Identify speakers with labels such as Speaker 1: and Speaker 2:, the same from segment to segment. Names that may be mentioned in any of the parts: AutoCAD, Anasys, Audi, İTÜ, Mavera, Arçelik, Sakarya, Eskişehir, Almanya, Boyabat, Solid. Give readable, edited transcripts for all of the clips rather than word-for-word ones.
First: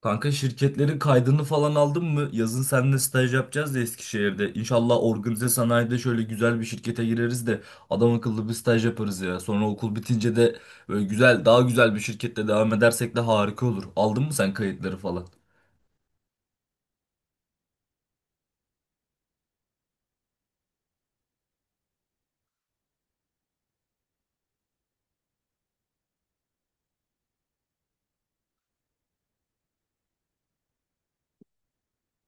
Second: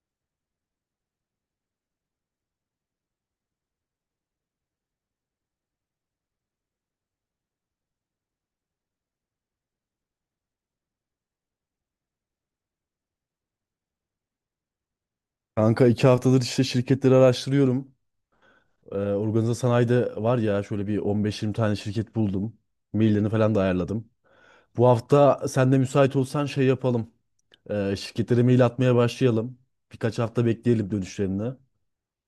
Speaker 1: Kanka şirketlerin kaydını falan aldın mı? Yazın seninle staj yapacağız ya Eskişehir'de. İnşallah organize sanayide şöyle güzel bir şirkete gireriz de adam akıllı bir staj yaparız ya. Sonra okul bitince de böyle güzel, daha güzel bir şirkette devam edersek de harika olur. Aldın mı sen kayıtları falan?
Speaker 2: Kanka iki haftadır işte şirketleri araştırıyorum. Organize sanayide var ya şöyle bir 15-20 tane şirket buldum. Maillerini falan da ayarladım. Bu hafta sen de müsait olsan şey yapalım. Şirketlere mail atmaya başlayalım. Birkaç hafta bekleyelim dönüşlerini.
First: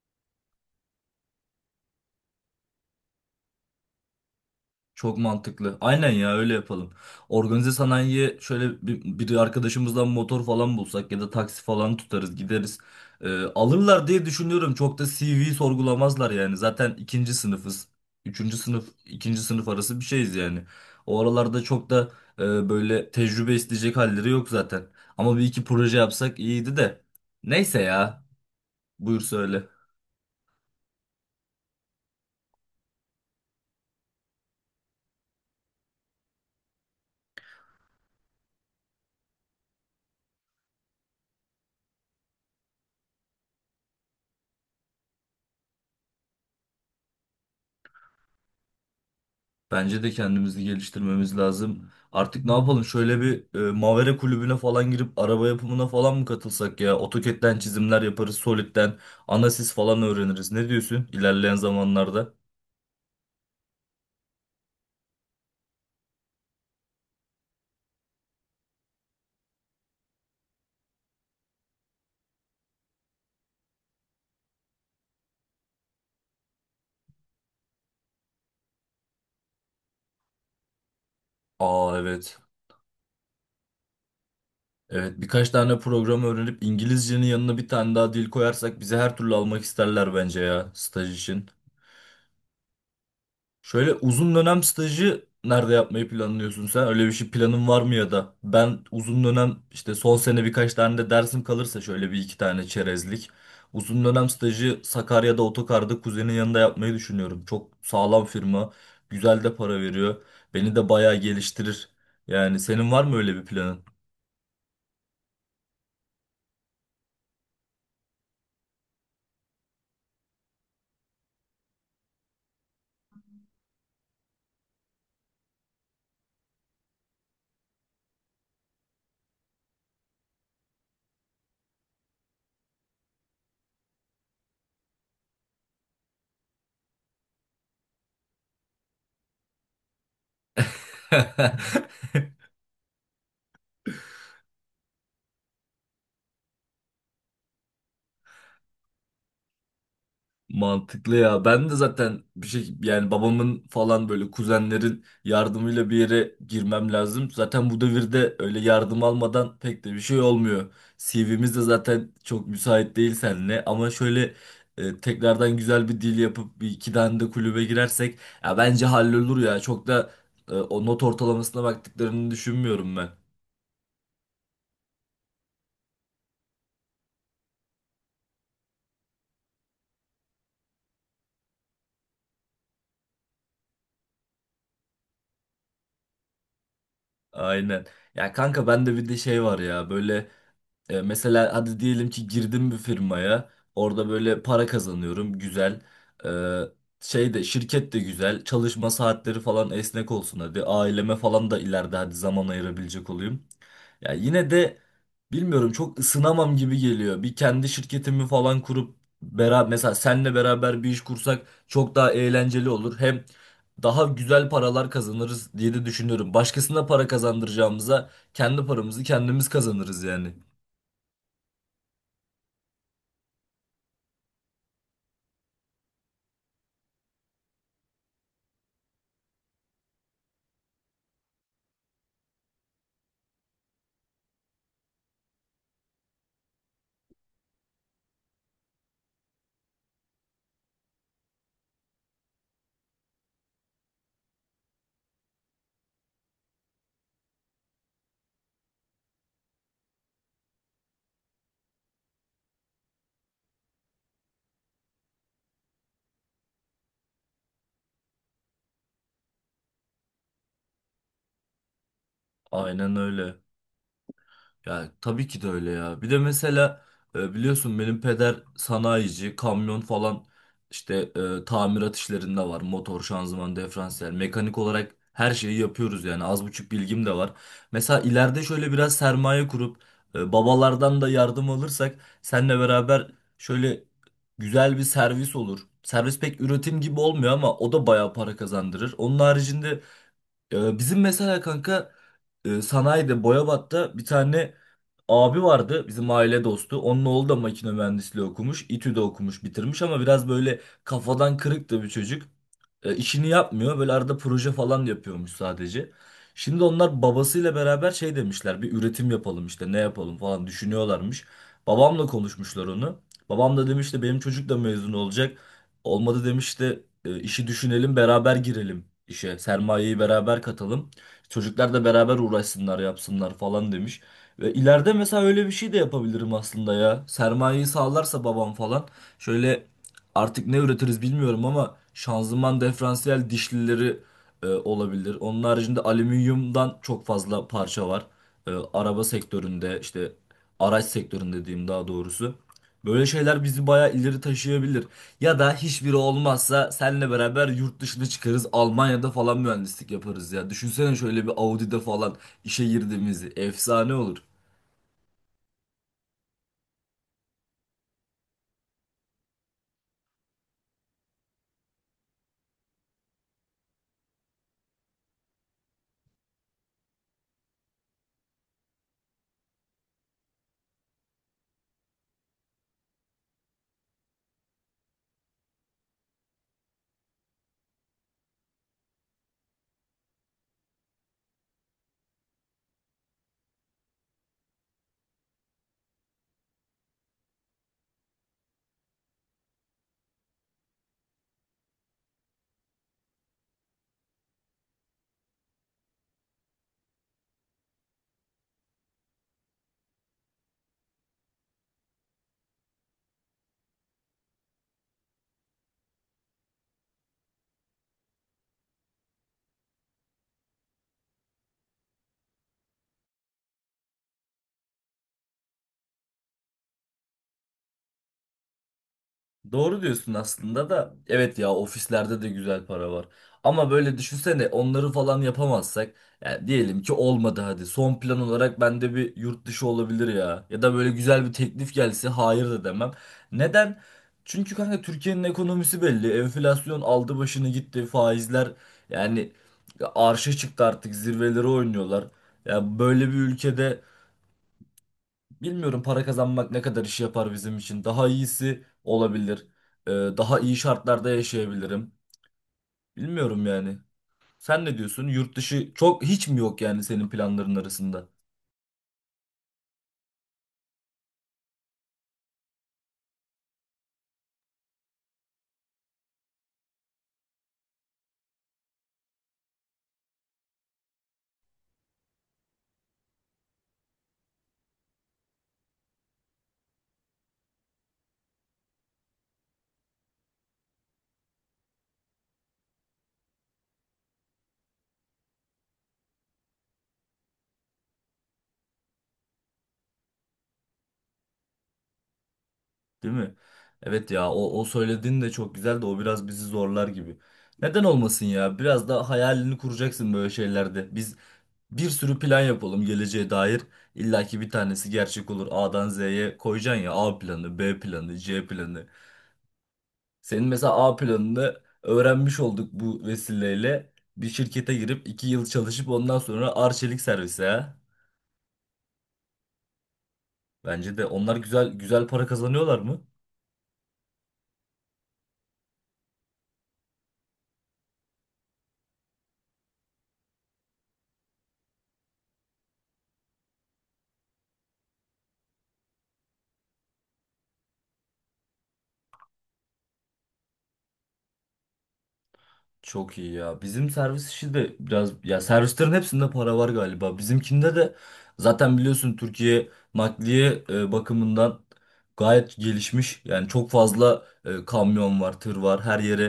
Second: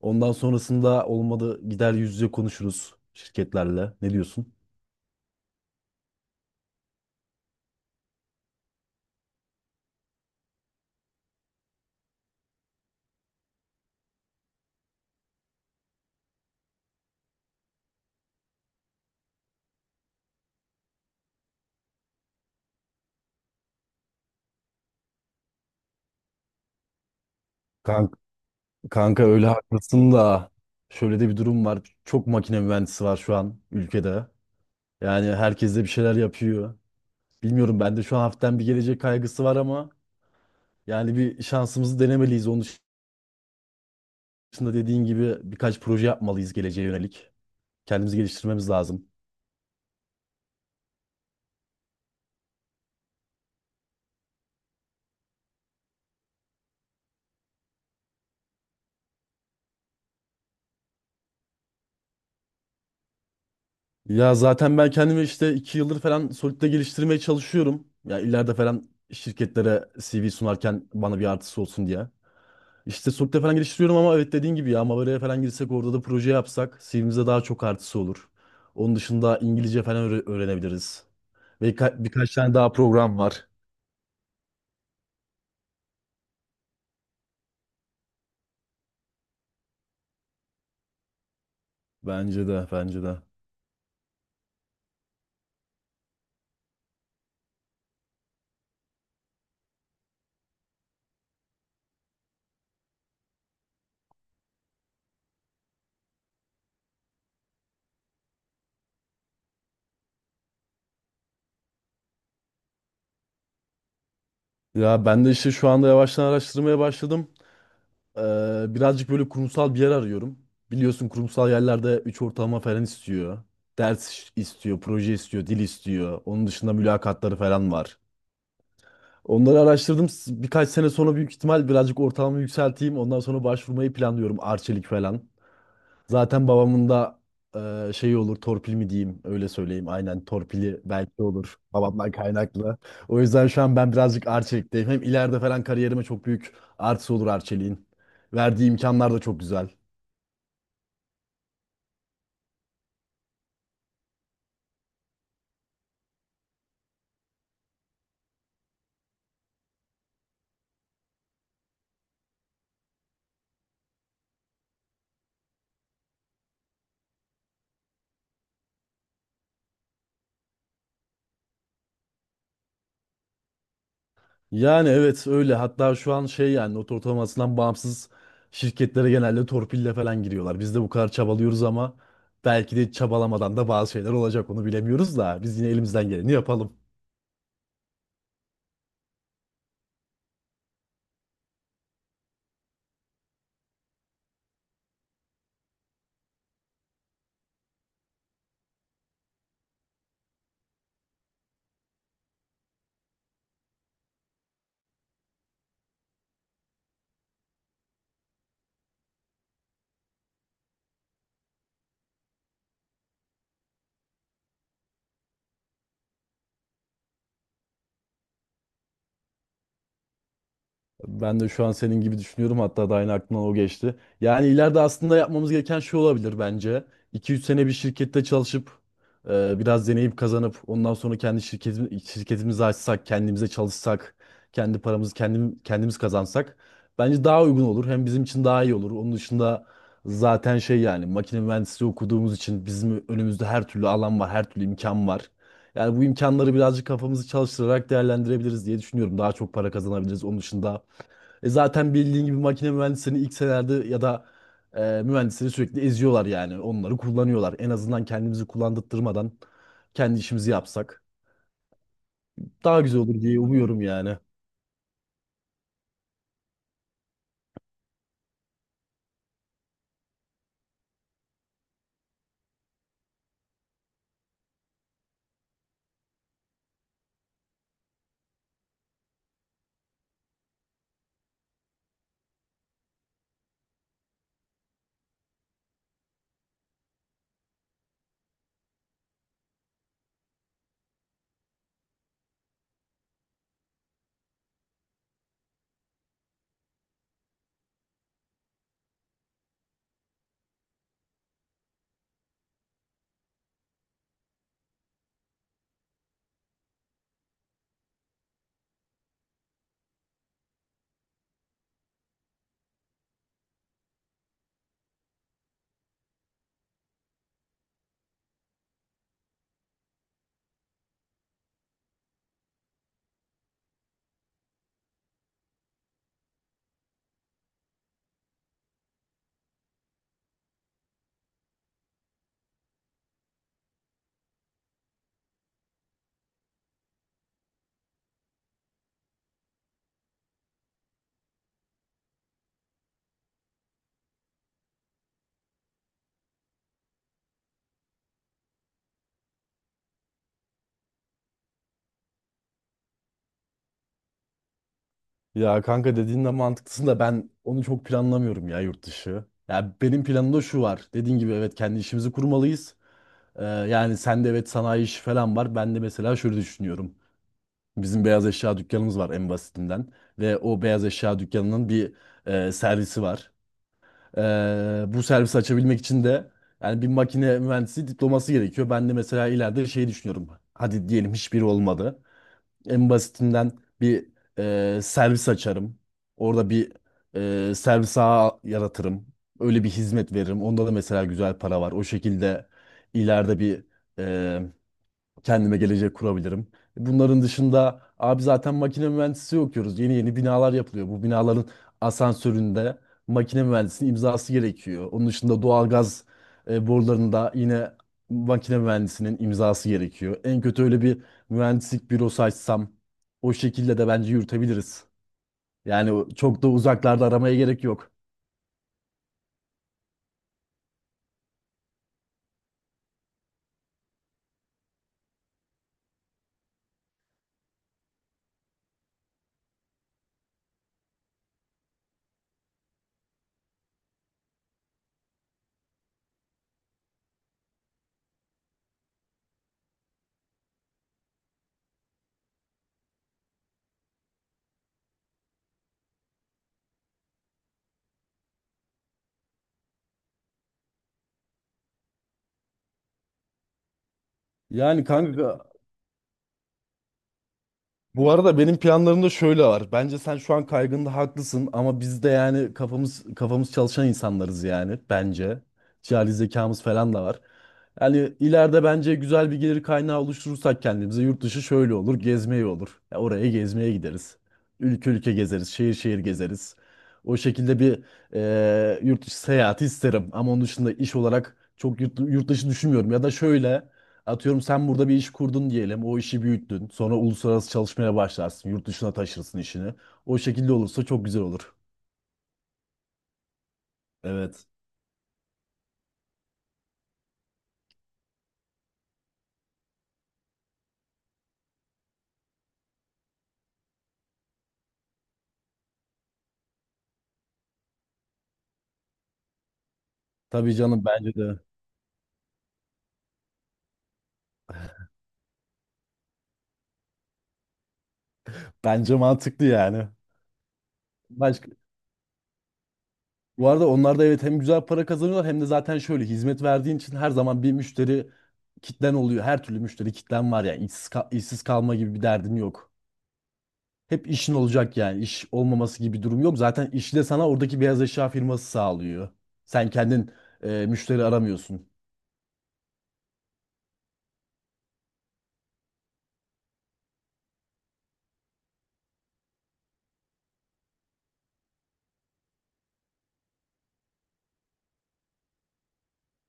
Speaker 2: Ondan sonrasında olmadı gider yüz yüze konuşuruz şirketlerle. Ne diyorsun?
Speaker 1: Çok mantıklı. Aynen ya öyle yapalım. Organize sanayiye şöyle bir arkadaşımızdan motor falan bulsak ya da taksi falan tutarız gideriz. Alırlar diye düşünüyorum. Çok da CV sorgulamazlar yani. Zaten ikinci sınıfız. Üçüncü sınıf, ikinci sınıf arası bir şeyiz yani. O aralarda çok da böyle tecrübe isteyecek halleri yok zaten. Ama bir iki proje yapsak iyiydi de. Neyse
Speaker 2: Kanka,
Speaker 1: ya. Buyur
Speaker 2: kanka, öyle
Speaker 1: söyle.
Speaker 2: haklısın da şöyle de bir durum var. Çok makine mühendisi var şu an ülkede. Yani herkes de bir şeyler yapıyor. Bilmiyorum, ben de şu an hafiften bir gelecek kaygısı var ama yani bir şansımızı denemeliyiz. Onun dışında dediğin gibi birkaç proje yapmalıyız geleceğe yönelik. Kendimizi geliştirmemiz lazım.
Speaker 1: Bence de kendimizi geliştirmemiz lazım. Artık ne yapalım? Şöyle bir Mavera kulübüne falan girip araba yapımına falan mı katılsak ya? AutoCAD'den çizimler yaparız, Solid'den Anasys falan öğreniriz. Ne diyorsun ilerleyen zamanlarda?
Speaker 2: Ya zaten ben kendimi işte iki yıldır falan Solid'de geliştirmeye çalışıyorum. Ya ileride falan şirketlere CV sunarken bana bir artısı olsun diye. İşte Solid'de falan geliştiriyorum ama evet dediğin gibi ya Mavera'ya falan girsek orada da proje yapsak CV'mize daha çok artısı olur. Onun dışında İngilizce falan öğrenebiliriz. Ve
Speaker 1: Aa
Speaker 2: birkaç
Speaker 1: evet.
Speaker 2: tane daha program var.
Speaker 1: Evet, birkaç tane program öğrenip İngilizcenin yanına bir tane daha dil koyarsak bizi her türlü almak isterler bence ya staj için.
Speaker 2: Bence de, bence de.
Speaker 1: Şöyle uzun dönem stajı nerede yapmayı planlıyorsun sen? Öyle bir şey planın var mı ya da? Ben uzun dönem işte son sene birkaç tane de dersim kalırsa şöyle bir iki tane çerezlik. Uzun dönem stajı Sakarya'da otokarda kuzenin yanında yapmayı düşünüyorum. Çok sağlam firma, güzel de para veriyor. Beni de bayağı geliştirir. Yani senin var mı öyle bir planın?
Speaker 2: Ya ben de işte şu anda yavaştan araştırmaya başladım. Birazcık böyle kurumsal bir yer arıyorum. Biliyorsun kurumsal yerlerde 3 ortalama falan istiyor. Ders istiyor, proje istiyor, dil istiyor. Onun dışında mülakatları falan var. Onları araştırdım. Birkaç sene sonra büyük ihtimal birazcık ortalamamı yükselteyim. Ondan sonra başvurmayı planlıyorum. Arçelik falan. Zaten babamın da şeyi olur, torpil mi diyeyim, öyle söyleyeyim. Aynen, torpili belki olur babamdan kaynaklı. O yüzden şu an ben birazcık Arçelik'teyim. Hem ileride falan kariyerime çok büyük artısı olur Arçelik'in. Verdiği imkanlar da çok güzel.
Speaker 1: Mantıklı ya. Ben de zaten bir şey yani babamın falan böyle kuzenlerin yardımıyla bir yere girmem lazım. Zaten bu devirde öyle yardım almadan pek de bir şey olmuyor. CV'miz de zaten çok müsait değil seninle ama şöyle tekrardan güzel bir dil yapıp bir iki tane de kulübe girersek ya bence hallolur ya. Çok da o not ortalamasına baktıklarını düşünmüyorum ben.
Speaker 2: Yani evet öyle. Hatta şu an şey, yani not ortalamasından bağımsız şirketlere genelde torpille falan giriyorlar. Biz de bu kadar çabalıyoruz ama belki de çabalamadan da bazı şeyler olacak, onu bilemiyoruz da biz yine elimizden geleni yapalım.
Speaker 1: Aynen. Ya kanka ben de bir de şey var ya böyle. Mesela hadi diyelim ki girdim bir firmaya. Orada böyle para kazanıyorum. Güzel. E, Şey de şirket de güzel. Çalışma saatleri falan esnek olsun hadi. Aileme falan da ileride hadi zaman ayırabilecek olayım. Ya yine de bilmiyorum, çok ısınamam gibi geliyor. Bir kendi şirketimi falan kurup beraber, mesela senle beraber bir iş kursak çok daha eğlenceli olur. Hem daha güzel paralar kazanırız diye de düşünüyorum. Başkasına para kazandıracağımıza kendi paramızı kendimiz kazanırız yani.
Speaker 2: Ben de şu an senin gibi düşünüyorum. Hatta da aynı aklımdan o geçti. Yani ileride aslında yapmamız gereken şey olabilir bence. 2 üç sene bir şirkette çalışıp biraz deneyip kazanıp ondan sonra kendi şirketimi, şirketimizi açsak, kendimize çalışsak, kendi paramızı kendim, kendimiz kazansak bence daha uygun olur. Hem bizim için daha iyi olur. Onun dışında zaten şey, yani makine mühendisliği okuduğumuz için bizim önümüzde her türlü alan var, her türlü imkan var. Yani bu imkanları birazcık kafamızı çalıştırarak değerlendirebiliriz diye düşünüyorum. Daha çok para kazanabiliriz. Onun dışında zaten bildiğin gibi makine mühendislerini ilk senelerde ya da mühendisleri sürekli eziyorlar yani. Onları kullanıyorlar. En azından kendimizi kullandırtmadan kendi işimizi yapsak daha
Speaker 1: Aynen
Speaker 2: güzel olur
Speaker 1: öyle.
Speaker 2: diye umuyorum yani.
Speaker 1: Yani tabii ki de öyle ya. Bir de mesela biliyorsun benim peder sanayici, kamyon falan işte tamirat işlerinde var. Motor, şanzıman, diferansiyel, mekanik olarak her şeyi yapıyoruz yani. Az buçuk bilgim de var. Mesela ileride şöyle biraz sermaye kurup babalardan da yardım alırsak seninle beraber şöyle güzel bir servis olur. Servis pek üretim gibi olmuyor ama o da bayağı para kazandırır. Onun haricinde bizim mesela kanka sanayide Boyabat'ta bir tane abi vardı bizim aile dostu. Onun oğlu da makine mühendisliği okumuş. İTÜ'de okumuş, bitirmiş ama biraz böyle kafadan kırık da bir çocuk. İşini yapmıyor. Böyle arada proje falan yapıyormuş sadece. Şimdi onlar babasıyla beraber şey demişler. Bir üretim yapalım işte ne yapalım falan düşünüyorlarmış. Babamla konuşmuşlar onu. Babam da demiş de benim çocuk da mezun olacak. Olmadı demiş de işi düşünelim, beraber girelim işe. Sermayeyi beraber katalım. Çocuklar da beraber uğraşsınlar, yapsınlar falan demiş. Ve ileride mesela öyle bir şey de yapabilirim aslında ya. Sermayeyi sağlarsa babam falan. Şöyle artık ne üretiriz bilmiyorum ama şanzıman, diferansiyel dişlileri olabilir. Onun haricinde alüminyumdan çok fazla parça var. Araba sektöründe işte araç sektöründe diyeyim daha doğrusu. Böyle şeyler bizi bayağı ileri taşıyabilir. Ya da hiçbiri olmazsa seninle beraber yurt dışına çıkarız. Almanya'da falan mühendislik yaparız ya. Düşünsene şöyle bir Audi'de falan işe girdiğimizi. Efsane olur.
Speaker 2: Ya kanka, dediğin de mantıklısın da ben onu çok planlamıyorum, ya yurt dışı. Ya benim planımda şu var. Dediğin gibi evet, kendi işimizi kurmalıyız. Yani sende evet sanayi işi falan var. Ben de mesela şöyle düşünüyorum. Bizim beyaz eşya dükkanımız var en basitinden. Ve o beyaz eşya dükkanının bir servisi var. Bu servisi açabilmek için de yani bir makine mühendisi diploması gerekiyor. Ben de mesela ileride şey düşünüyorum. Hadi diyelim hiçbiri olmadı. En basitinden bir servis açarım. Orada bir servis ağı yaratırım. Öyle bir hizmet veririm. Onda da mesela güzel para var. O şekilde ileride bir kendime gelecek kurabilirim. Bunların dışında abi zaten makine mühendisliği okuyoruz. Yeni yeni binalar yapılıyor. Bu binaların asansöründe makine mühendisinin imzası gerekiyor. Onun dışında doğalgaz borularında yine makine mühendisinin imzası gerekiyor. En kötü öyle bir mühendislik bürosu açsam o şekilde de bence yürütebiliriz. Yani çok da uzaklarda aramaya gerek yok.
Speaker 1: Doğru diyorsun aslında da, evet ya, ofislerde de güzel para var. Ama böyle düşünsene onları falan yapamazsak, yani diyelim ki olmadı hadi, son plan olarak bende bir yurt dışı olabilir ya. Ya da böyle güzel bir teklif gelse hayır da demem. Neden? Çünkü kanka Türkiye'nin ekonomisi belli. Enflasyon aldı başını gitti. Faizler, yani arşa çıktı, artık zirveleri oynuyorlar. Ya böyle bir ülkede bilmiyorum para kazanmak ne kadar iş yapar bizim için. Daha iyisi olabilir. Daha iyi şartlarda yaşayabilirim. Bilmiyorum yani. Sen ne
Speaker 2: Yani
Speaker 1: diyorsun? Yurt
Speaker 2: kanka,
Speaker 1: dışı çok hiç mi yok yani senin planların arasında?
Speaker 2: bu arada benim planlarım da şöyle var. Bence sen şu an kaygında haklısın ama biz de yani kafamız çalışan insanlarız yani bence. Cihali zekamız falan da var. Yani ileride bence güzel bir gelir kaynağı oluşturursak kendimize, yurt dışı şöyle olur, gezmeye olur. Ya oraya gezmeye gideriz. Ülke ülke gezeriz, şehir şehir gezeriz. O şekilde bir yurt dışı seyahati isterim ama onun dışında iş olarak çok yurt dışı düşünmüyorum. Ya da şöyle, atıyorum sen burada bir iş kurdun diyelim. O işi büyüttün. Sonra uluslararası çalışmaya başlarsın. Yurt dışına taşırsın işini. O şekilde olursa çok güzel olur.
Speaker 1: Değil mi? Evet ya
Speaker 2: Evet.
Speaker 1: o söylediğin de çok güzel de o biraz bizi zorlar gibi. Neden olmasın ya? Biraz da hayalini kuracaksın böyle şeylerde. Biz bir sürü plan yapalım geleceğe dair. İlla ki bir tanesi gerçek olur. A'dan Z'ye koyacaksın ya. A planı, B planı, C planı. Senin
Speaker 2: Tabii canım,
Speaker 1: mesela A
Speaker 2: bence de.
Speaker 1: planını öğrenmiş olduk bu vesileyle. Bir şirkete girip iki yıl çalışıp ondan sonra arçelik servise. Ha.
Speaker 2: Bence mantıklı yani.
Speaker 1: Bence de onlar
Speaker 2: Başka,
Speaker 1: güzel güzel para kazanıyorlar mı?
Speaker 2: bu arada onlar da evet, hem güzel para kazanıyorlar hem de zaten şöyle hizmet verdiğin için her zaman bir müşteri kitlen oluyor. Her türlü müşteri kitlen var yani. İşsiz, işsiz kalma gibi bir derdin yok. Hep işin olacak yani. İş olmaması gibi bir durum yok. Zaten işi de sana oradaki beyaz eşya firması sağlıyor. Sen kendin müşteri aramıyorsun.
Speaker 1: Çok iyi ya. Bizim servis işi de biraz, ya servislerin hepsinde para var galiba. Bizimkinde de zaten biliyorsun Türkiye nakliye bakımından gayet gelişmiş. Yani çok fazla kamyon var, tır var. Her yere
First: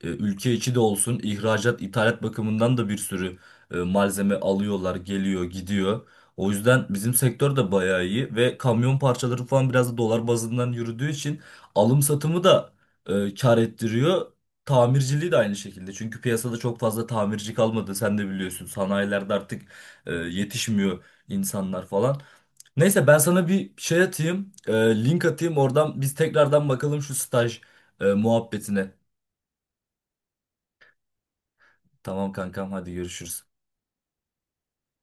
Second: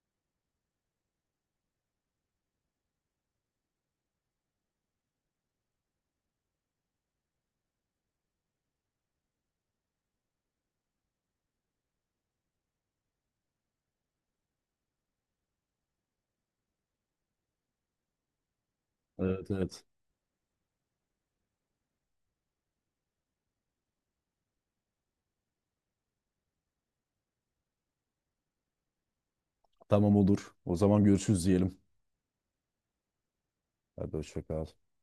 Speaker 1: ülke içi de olsun, ihracat, ithalat bakımından da bir sürü malzeme alıyorlar, geliyor, gidiyor. O yüzden bizim sektör de bayağı iyi ve kamyon parçaları falan biraz da dolar bazından yürüdüğü için alım satımı da kar ettiriyor. Tamirciliği de aynı şekilde. Çünkü piyasada çok fazla tamirci kalmadı. Sen de biliyorsun. Sanayilerde
Speaker 2: Evet,
Speaker 1: artık
Speaker 2: evet.
Speaker 1: yetişmiyor insanlar falan. Neyse, ben sana bir şey atayım. Link atayım. Oradan biz tekrardan bakalım şu staj muhabbetine.
Speaker 2: Tamam, olur. O zaman görüşürüz diyelim.
Speaker 1: Tamam kankam, hadi görüşürüz.
Speaker 2: Hadi, hoşça kal.